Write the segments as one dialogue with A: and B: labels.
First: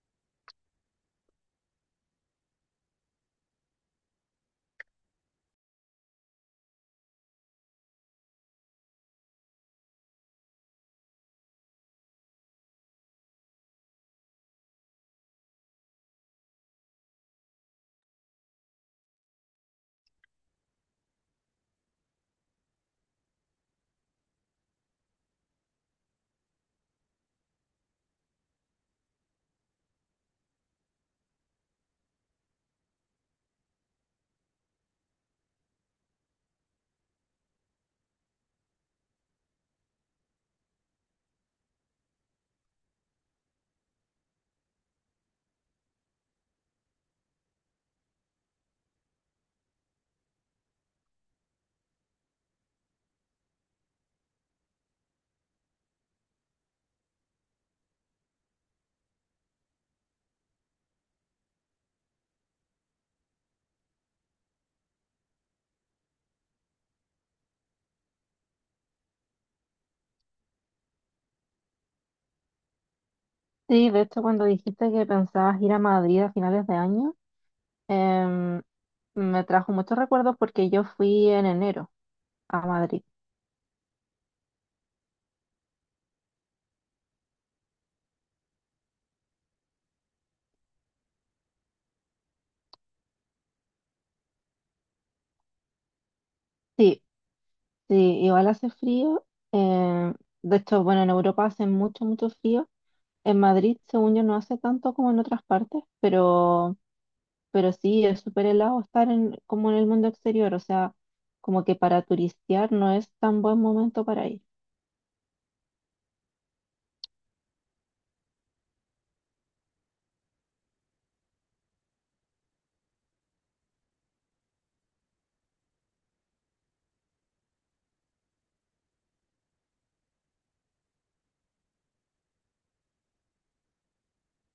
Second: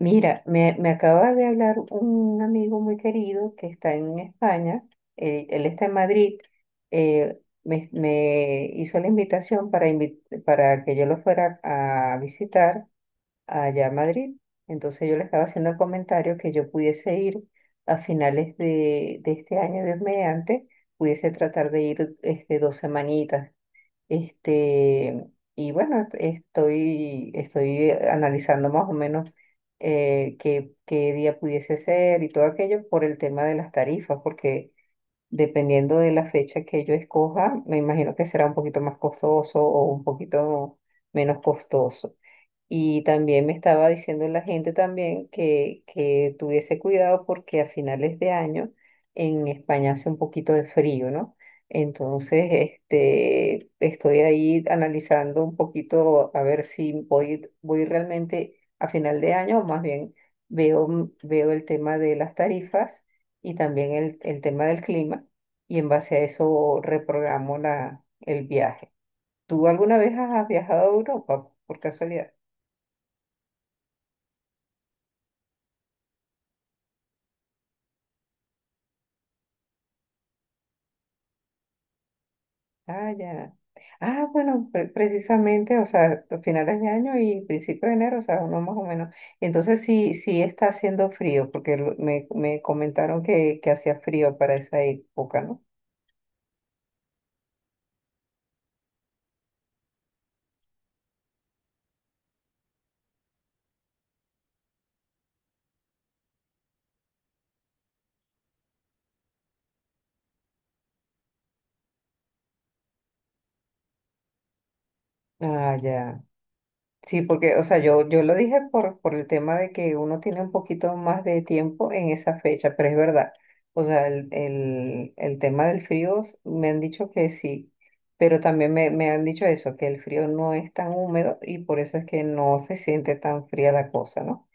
A: Mira, me acaba de hablar un amigo muy querido que está en España, él está en Madrid. Me hizo la invitación para, para que yo lo fuera a visitar allá a Madrid. Entonces yo le estaba haciendo el comentario que yo pudiese ir a finales de este año, Dios mediante, pudiese tratar de ir este, dos semanitas este, y bueno, estoy analizando más o menos qué día pudiese ser y todo aquello por el tema de las tarifas, porque dependiendo de la fecha que yo escoja, me imagino que será un poquito más costoso o un poquito menos costoso. Y también me estaba diciendo la gente también que tuviese cuidado porque a finales de año en España hace un poquito de frío, ¿no? Entonces, este, estoy ahí analizando un poquito a ver si voy realmente a final de año o más bien veo el tema de las tarifas y también el tema del clima y en base a eso reprogramo el viaje. ¿Tú alguna vez has viajado a Europa por casualidad?
B: Sí, de hecho, cuando dijiste que pensabas ir a Madrid a finales de año, em, me trajo muchos recuerdos porque yo fui en enero a Madrid.
A: Ah, ya. Ah, bueno, precisamente, o sea, a finales de año y principios de enero, o sea, uno más o menos. Entonces sí, sí está haciendo frío, porque me comentaron que hacía frío para esa época, ¿no?
B: Sí, sí, igual hace frío. em, de hecho, bueno, en Europa hace mucho, mucho frío. En Madrid, según yo, no hace tanto como en otras partes, pero sí, es súper helado estar en, como en el mundo exterior. O sea, como que para turistear no es tan buen momento para ir.
A: Ah, ya. Sí, porque, o sea, yo lo dije por el tema de que uno tiene un poquito más de tiempo en esa fecha, pero es verdad. O sea, el tema del frío me han dicho que sí, pero también me han dicho eso, que el frío no es tan húmedo y por eso es que no se siente tan fría la cosa, ¿no?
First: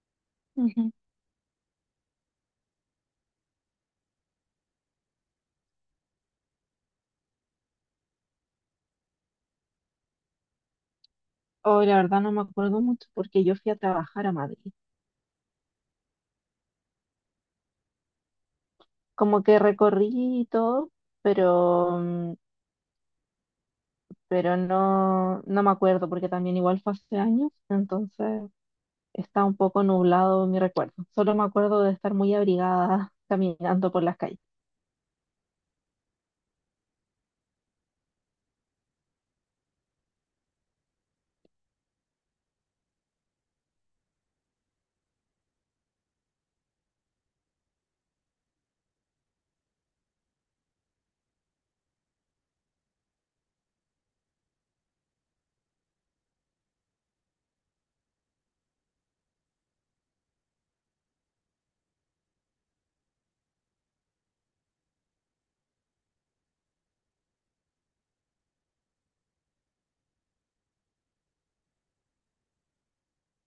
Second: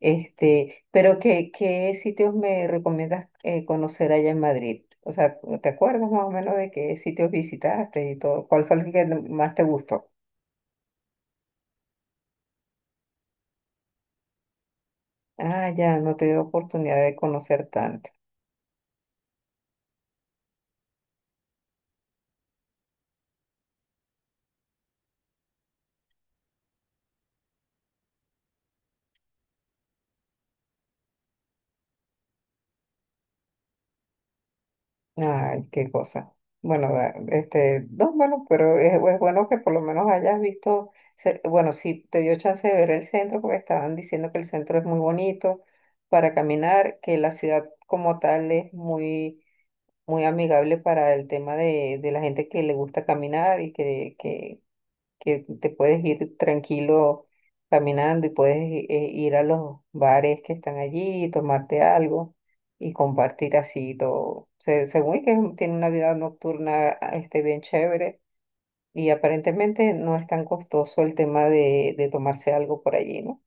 A: Este,
B: Ujú.
A: pero ¿qué, qué sitios me recomiendas conocer allá en Madrid? O sea, ¿te acuerdas más o menos de qué sitios visitaste y todo? ¿Cuál fue el que más te gustó?
B: Oh, la verdad no me acuerdo mucho porque yo fui a trabajar a Madrid.
A: Ah, ya, no te dio oportunidad de conocer tanto.
B: Como que recorrí y todo, pero, pero no, no me acuerdo porque también igual fue hace años, entonces está un poco nublado mi recuerdo. Solo me acuerdo de estar muy abrigada caminando por las calles.
A: Ay, qué cosa. Bueno, este, no, bueno, pero es bueno que por lo menos hayas visto, bueno, sí te dio chance de ver el centro, porque estaban diciendo que el centro es muy bonito para caminar, que la ciudad como tal es muy, muy amigable para el tema de la gente que le gusta caminar y que te puedes ir tranquilo caminando y ir a los bares que están allí y tomarte algo y compartir así todo. Se- según que es tiene una vida nocturna este, bien chévere y aparentemente no es tan costoso el tema de tomarse algo por allí, ¿no?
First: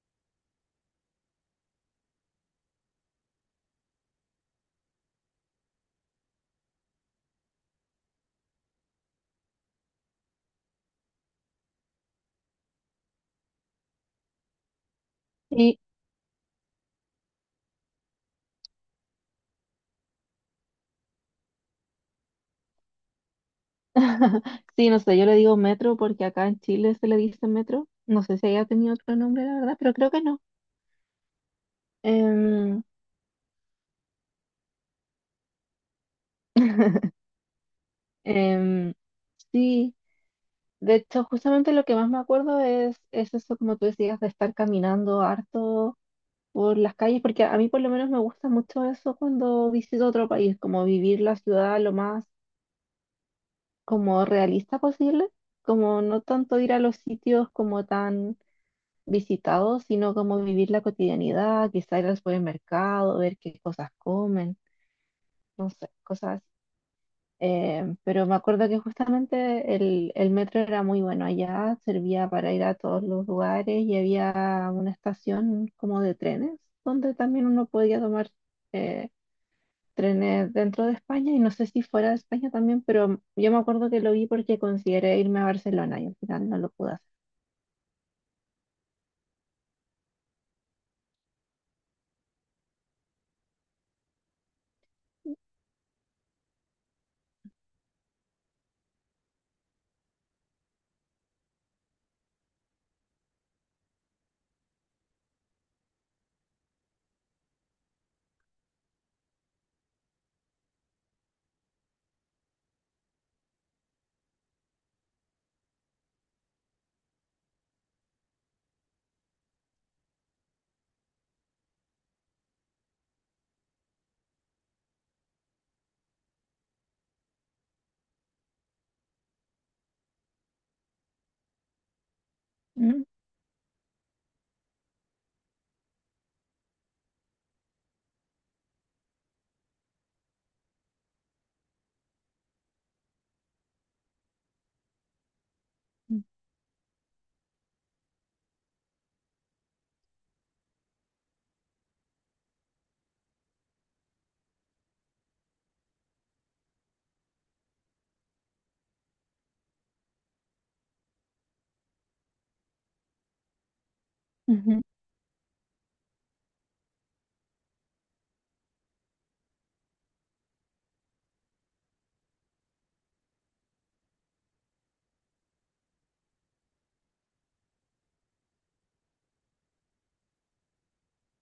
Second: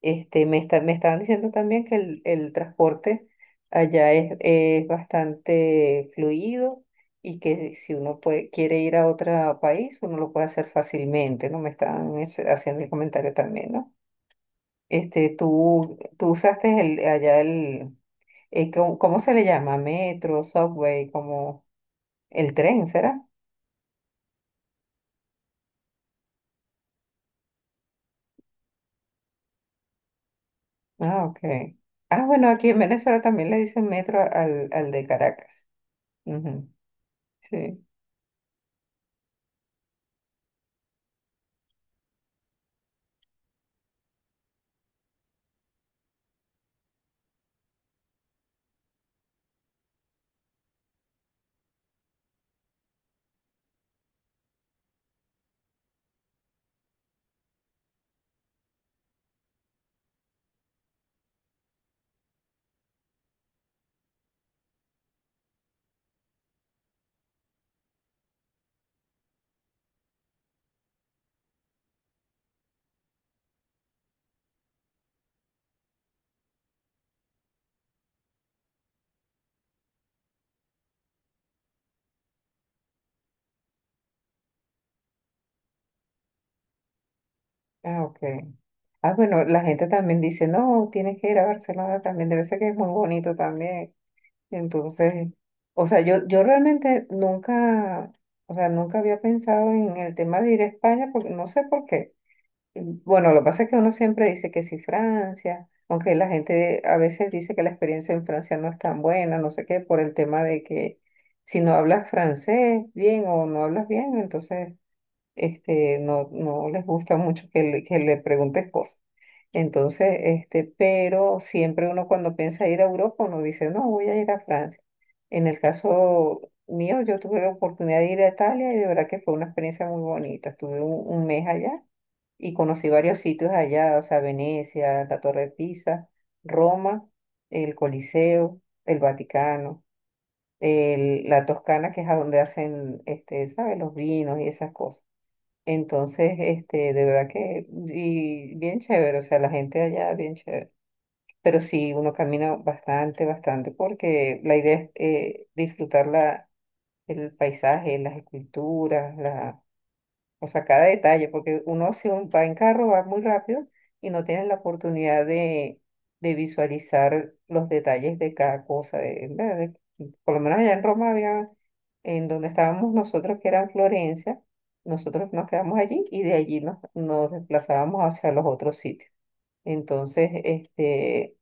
A: Este, me estaban diciendo también que el transporte allá es bastante fluido y que si uno puede, quiere ir a otro país, uno lo puede hacer fácilmente, ¿no? Me estaban haciendo el comentario también, ¿no? Este,
B: Y
A: tú usaste allá el, ¿cómo se le llama? Metro, subway, como el tren, ¿será?
B: sí, no sé, yo le digo metro porque acá en Chile se le dice metro. No sé si haya tenido otro nombre, la verdad, pero creo que no.
A: Ah, ok. Ah, bueno, aquí en
B: Em,
A: Venezuela también le dicen metro al de Caracas. Ujú. Sí.
B: em, sí, de hecho, justamente lo que más me acuerdo es eso, como tú decías, de estar caminando harto por las calles, porque a mí por lo menos me gusta mucho eso cuando visito otro país, como vivir la ciudad lo más como realista posible, como no tanto ir a los sitios como tan visitados, sino como vivir la cotidianidad, quizá ir al supermercado, ver qué cosas comen, no sé, cosas así. Pero me acuerdo que justamente el metro era muy bueno allá, servía para ir a todos los lugares y había una estación como de trenes donde también uno podía tomar... eh, trenes dentro de España y no sé si fuera de España también, pero yo me acuerdo que lo vi porque consideré irme a Barcelona y al final no lo pude hacer.
A: Ah, ok. Ah, bueno, la gente también dice, no, tienes que ir a Barcelona también, debe ser que es muy bonito también. Y entonces, o sea, yo realmente nunca, o sea, nunca había pensado en el tema de ir a España, porque no sé por qué. Y bueno, lo que pasa es que uno siempre dice que sí Francia, aunque la gente a veces dice que la experiencia en Francia no es tan buena, no sé qué, por el tema de que si no hablas francés bien o no hablas bien, entonces este, no les gusta mucho que le preguntes cosas. Entonces, este, pero siempre uno cuando piensa ir a Europa, uno dice, no, voy a ir a Francia. En el caso mío, yo tuve la oportunidad de ir a Italia y de verdad que fue una experiencia muy bonita. Estuve un mes allá y conocí
B: Mm,
A: varios sitios allá, o sea, Venecia, la Torre de Pisa, Roma, el Coliseo, el Vaticano, la Toscana, que es a donde hacen, este, ¿sabes? Los vinos y esas cosas.
B: ujú,
A: Entonces, este, de verdad que, y bien chévere, o sea, la gente allá, bien chévere. Pero sí, uno camina bastante, bastante, porque la idea es disfrutar el paisaje, las esculturas, o sea, cada detalle, porque uno si va en carro va muy rápido y no tienes la
B: mm,
A: oportunidad de visualizar los detalles de cada cosa. Por lo menos allá en Roma había, en donde estábamos nosotros, que era en Florencia, nosotros nos quedamos allí y de allí nos desplazábamos hacia los otros sitios. Entonces, este,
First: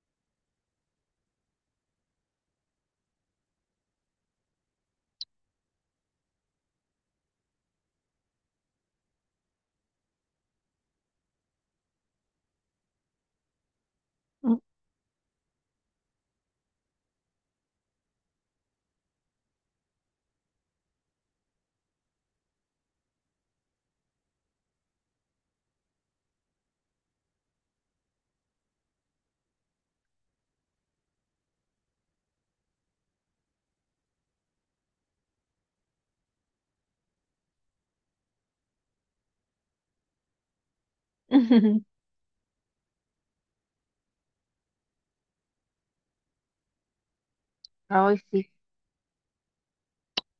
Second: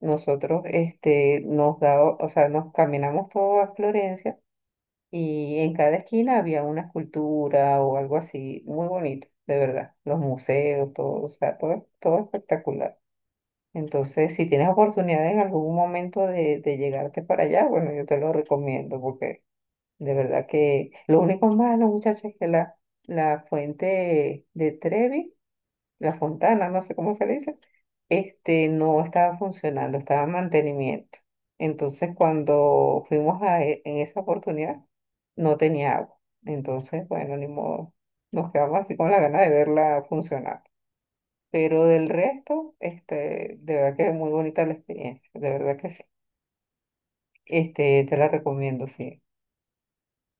A: nosotros este, nos daba, o sea, nos caminamos todo a Florencia y en cada esquina había una escultura o algo así, muy bonito, de verdad. Los museos, todo, o sea, todo, todo espectacular. Entonces, si
B: ujú,
A: tienes oportunidad en algún momento de llegarte para allá, bueno, yo te lo recomiendo porque de verdad que lo único malo, muchachos, es que la fuente de Trevi, la fontana, no sé cómo se le dice, este, no estaba funcionando, estaba en mantenimiento. Entonces, cuando fuimos a, en esa oportunidad, no tenía agua. Entonces, bueno, ni modo, nos quedamos así con la gana de verla funcionar.
B: mm.
A: Pero del resto, este, de verdad que es muy bonita la experiencia, de verdad que sí. Este, te
B: Ay,
A: la
B: sí,
A: recomiendo, sí,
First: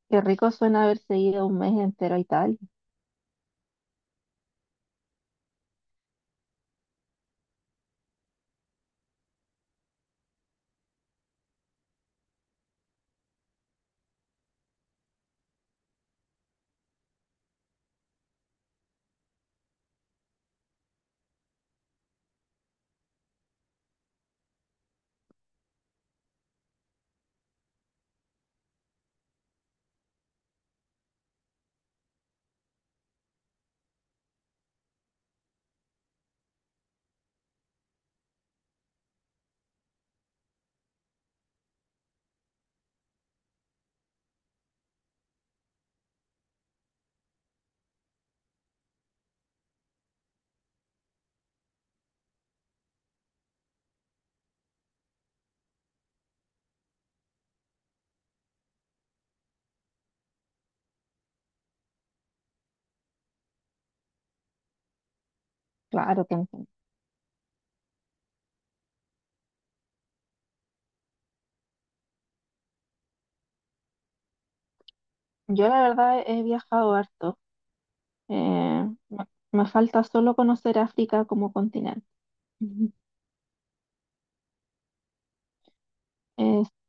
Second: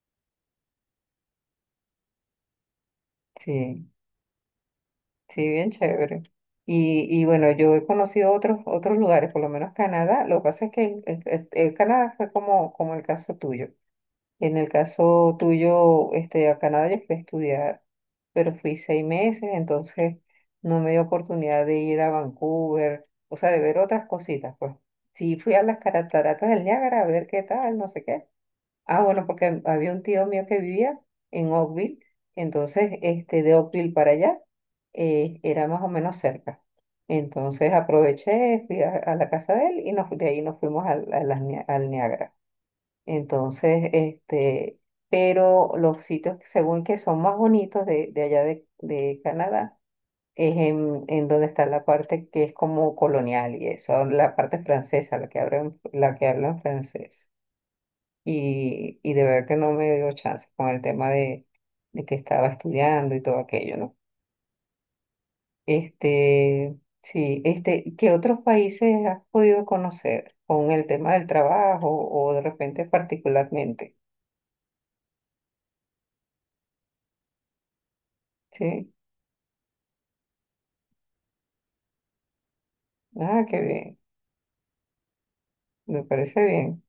B: qué rico suena haberse ido un mes entero a Italia.
A: sí. Sí, bien chévere. Y bueno, yo he conocido otros, otros lugares, por lo menos Canadá. Lo que pasa es que en Canadá fue como, como el caso tuyo. En el caso tuyo, este, a Canadá yo fui a estudiar, pero fui 6 meses, entonces no me dio oportunidad de ir a Vancouver, o sea, de ver otras cositas, pues. Sí, fui a las cataratas del Niágara a ver qué tal, no sé qué. Ah, bueno, porque había un tío mío que vivía en Oakville, entonces este, de Oakville para allá era más o menos cerca. Entonces aproveché, fui a la casa de él y de ahí nos fuimos a las al Niágara. Entonces, este, pero los sitios que según que son más bonitos de allá de Canadá es en donde está la parte que es como colonial y eso, la parte francesa, la que hablan francés y de verdad que no me dio chance con el tema de que estaba estudiando y todo aquello, ¿no?
B: Claro que entiendo.
A: Este, sí, este, ¿qué otros países has podido conocer con el tema del trabajo o de repente particularmente?
B: Yo la verdad he viajado harto. Eh,
A: Sí,
B: me, me falta solo conocer África como continente. Ujú.
A: ah, qué bien, me parece
B: Eh,
A: bien.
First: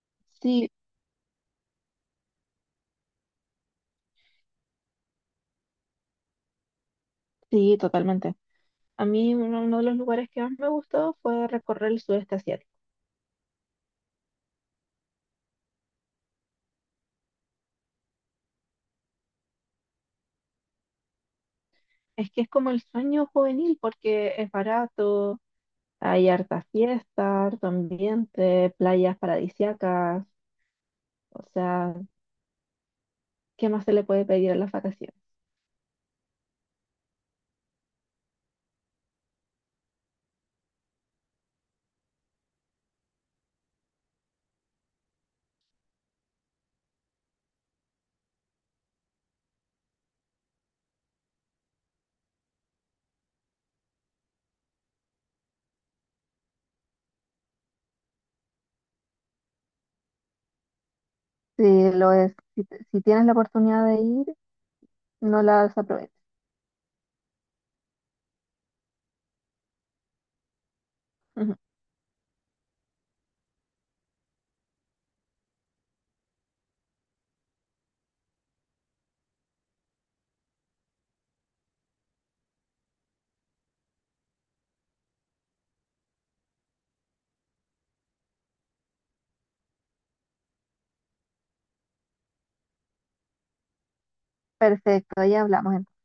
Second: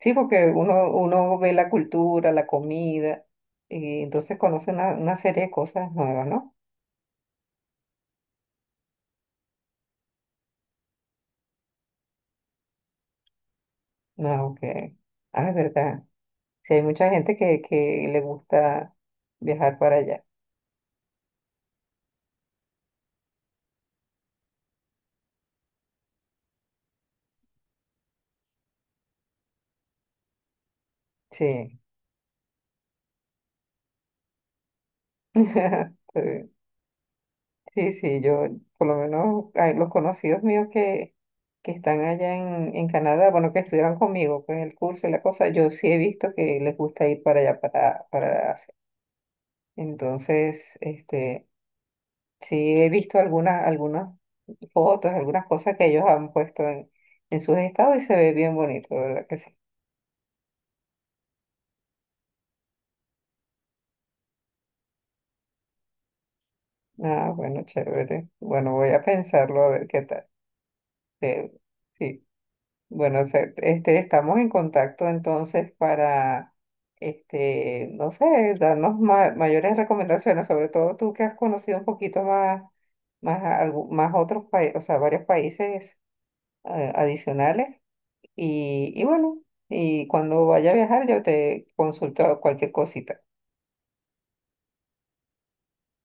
A: Sí, porque
B: sí,
A: uno, uno ve la cultura, la comida, y entonces conoce una serie de cosas nuevas, ¿no?
B: sí, totalmente. A mí uno de los lugares que más me gustó fue recorrer el sudeste asiático.
A: No, que, ah, es verdad. Sí, hay mucha gente que le gusta viajar para allá.
B: Es que es como el sueño juvenil porque es barato, hay harta fiesta, harto ambiente, playas paradisíacas, o
A: Sí,
B: sea, ¿qué más se le puede pedir a las vacaciones?
A: sí, sí, yo por lo menos hay los conocidos míos que están allá en Canadá, bueno, que estudiaron conmigo, pues el curso y la cosa, yo sí he visto que les gusta ir para allá, para Asia. Entonces, este, sí he visto algunas, algunas fotos, algunas cosas que ellos han puesto en sus estados y se ve bien bonito, de ¿verdad que sí?
B: Sí, lo es. Si, si tienes la oportunidad de ir, no la desaproveches.
A: Ah, bueno, chévere. Bueno, voy a pensarlo a ver qué tal. Eh,
B: Ujú.
A: sí. Bueno, este, estamos en contacto entonces para, este, no sé, darnos mayores recomendaciones, sobre todo tú que has conocido un poquito más, más, más otros países, o sea, varios países adicionales. Y bueno, y cuando vaya a viajar yo te consulto cualquier cosita.
B: Perfecto, ahí hablamos entonces.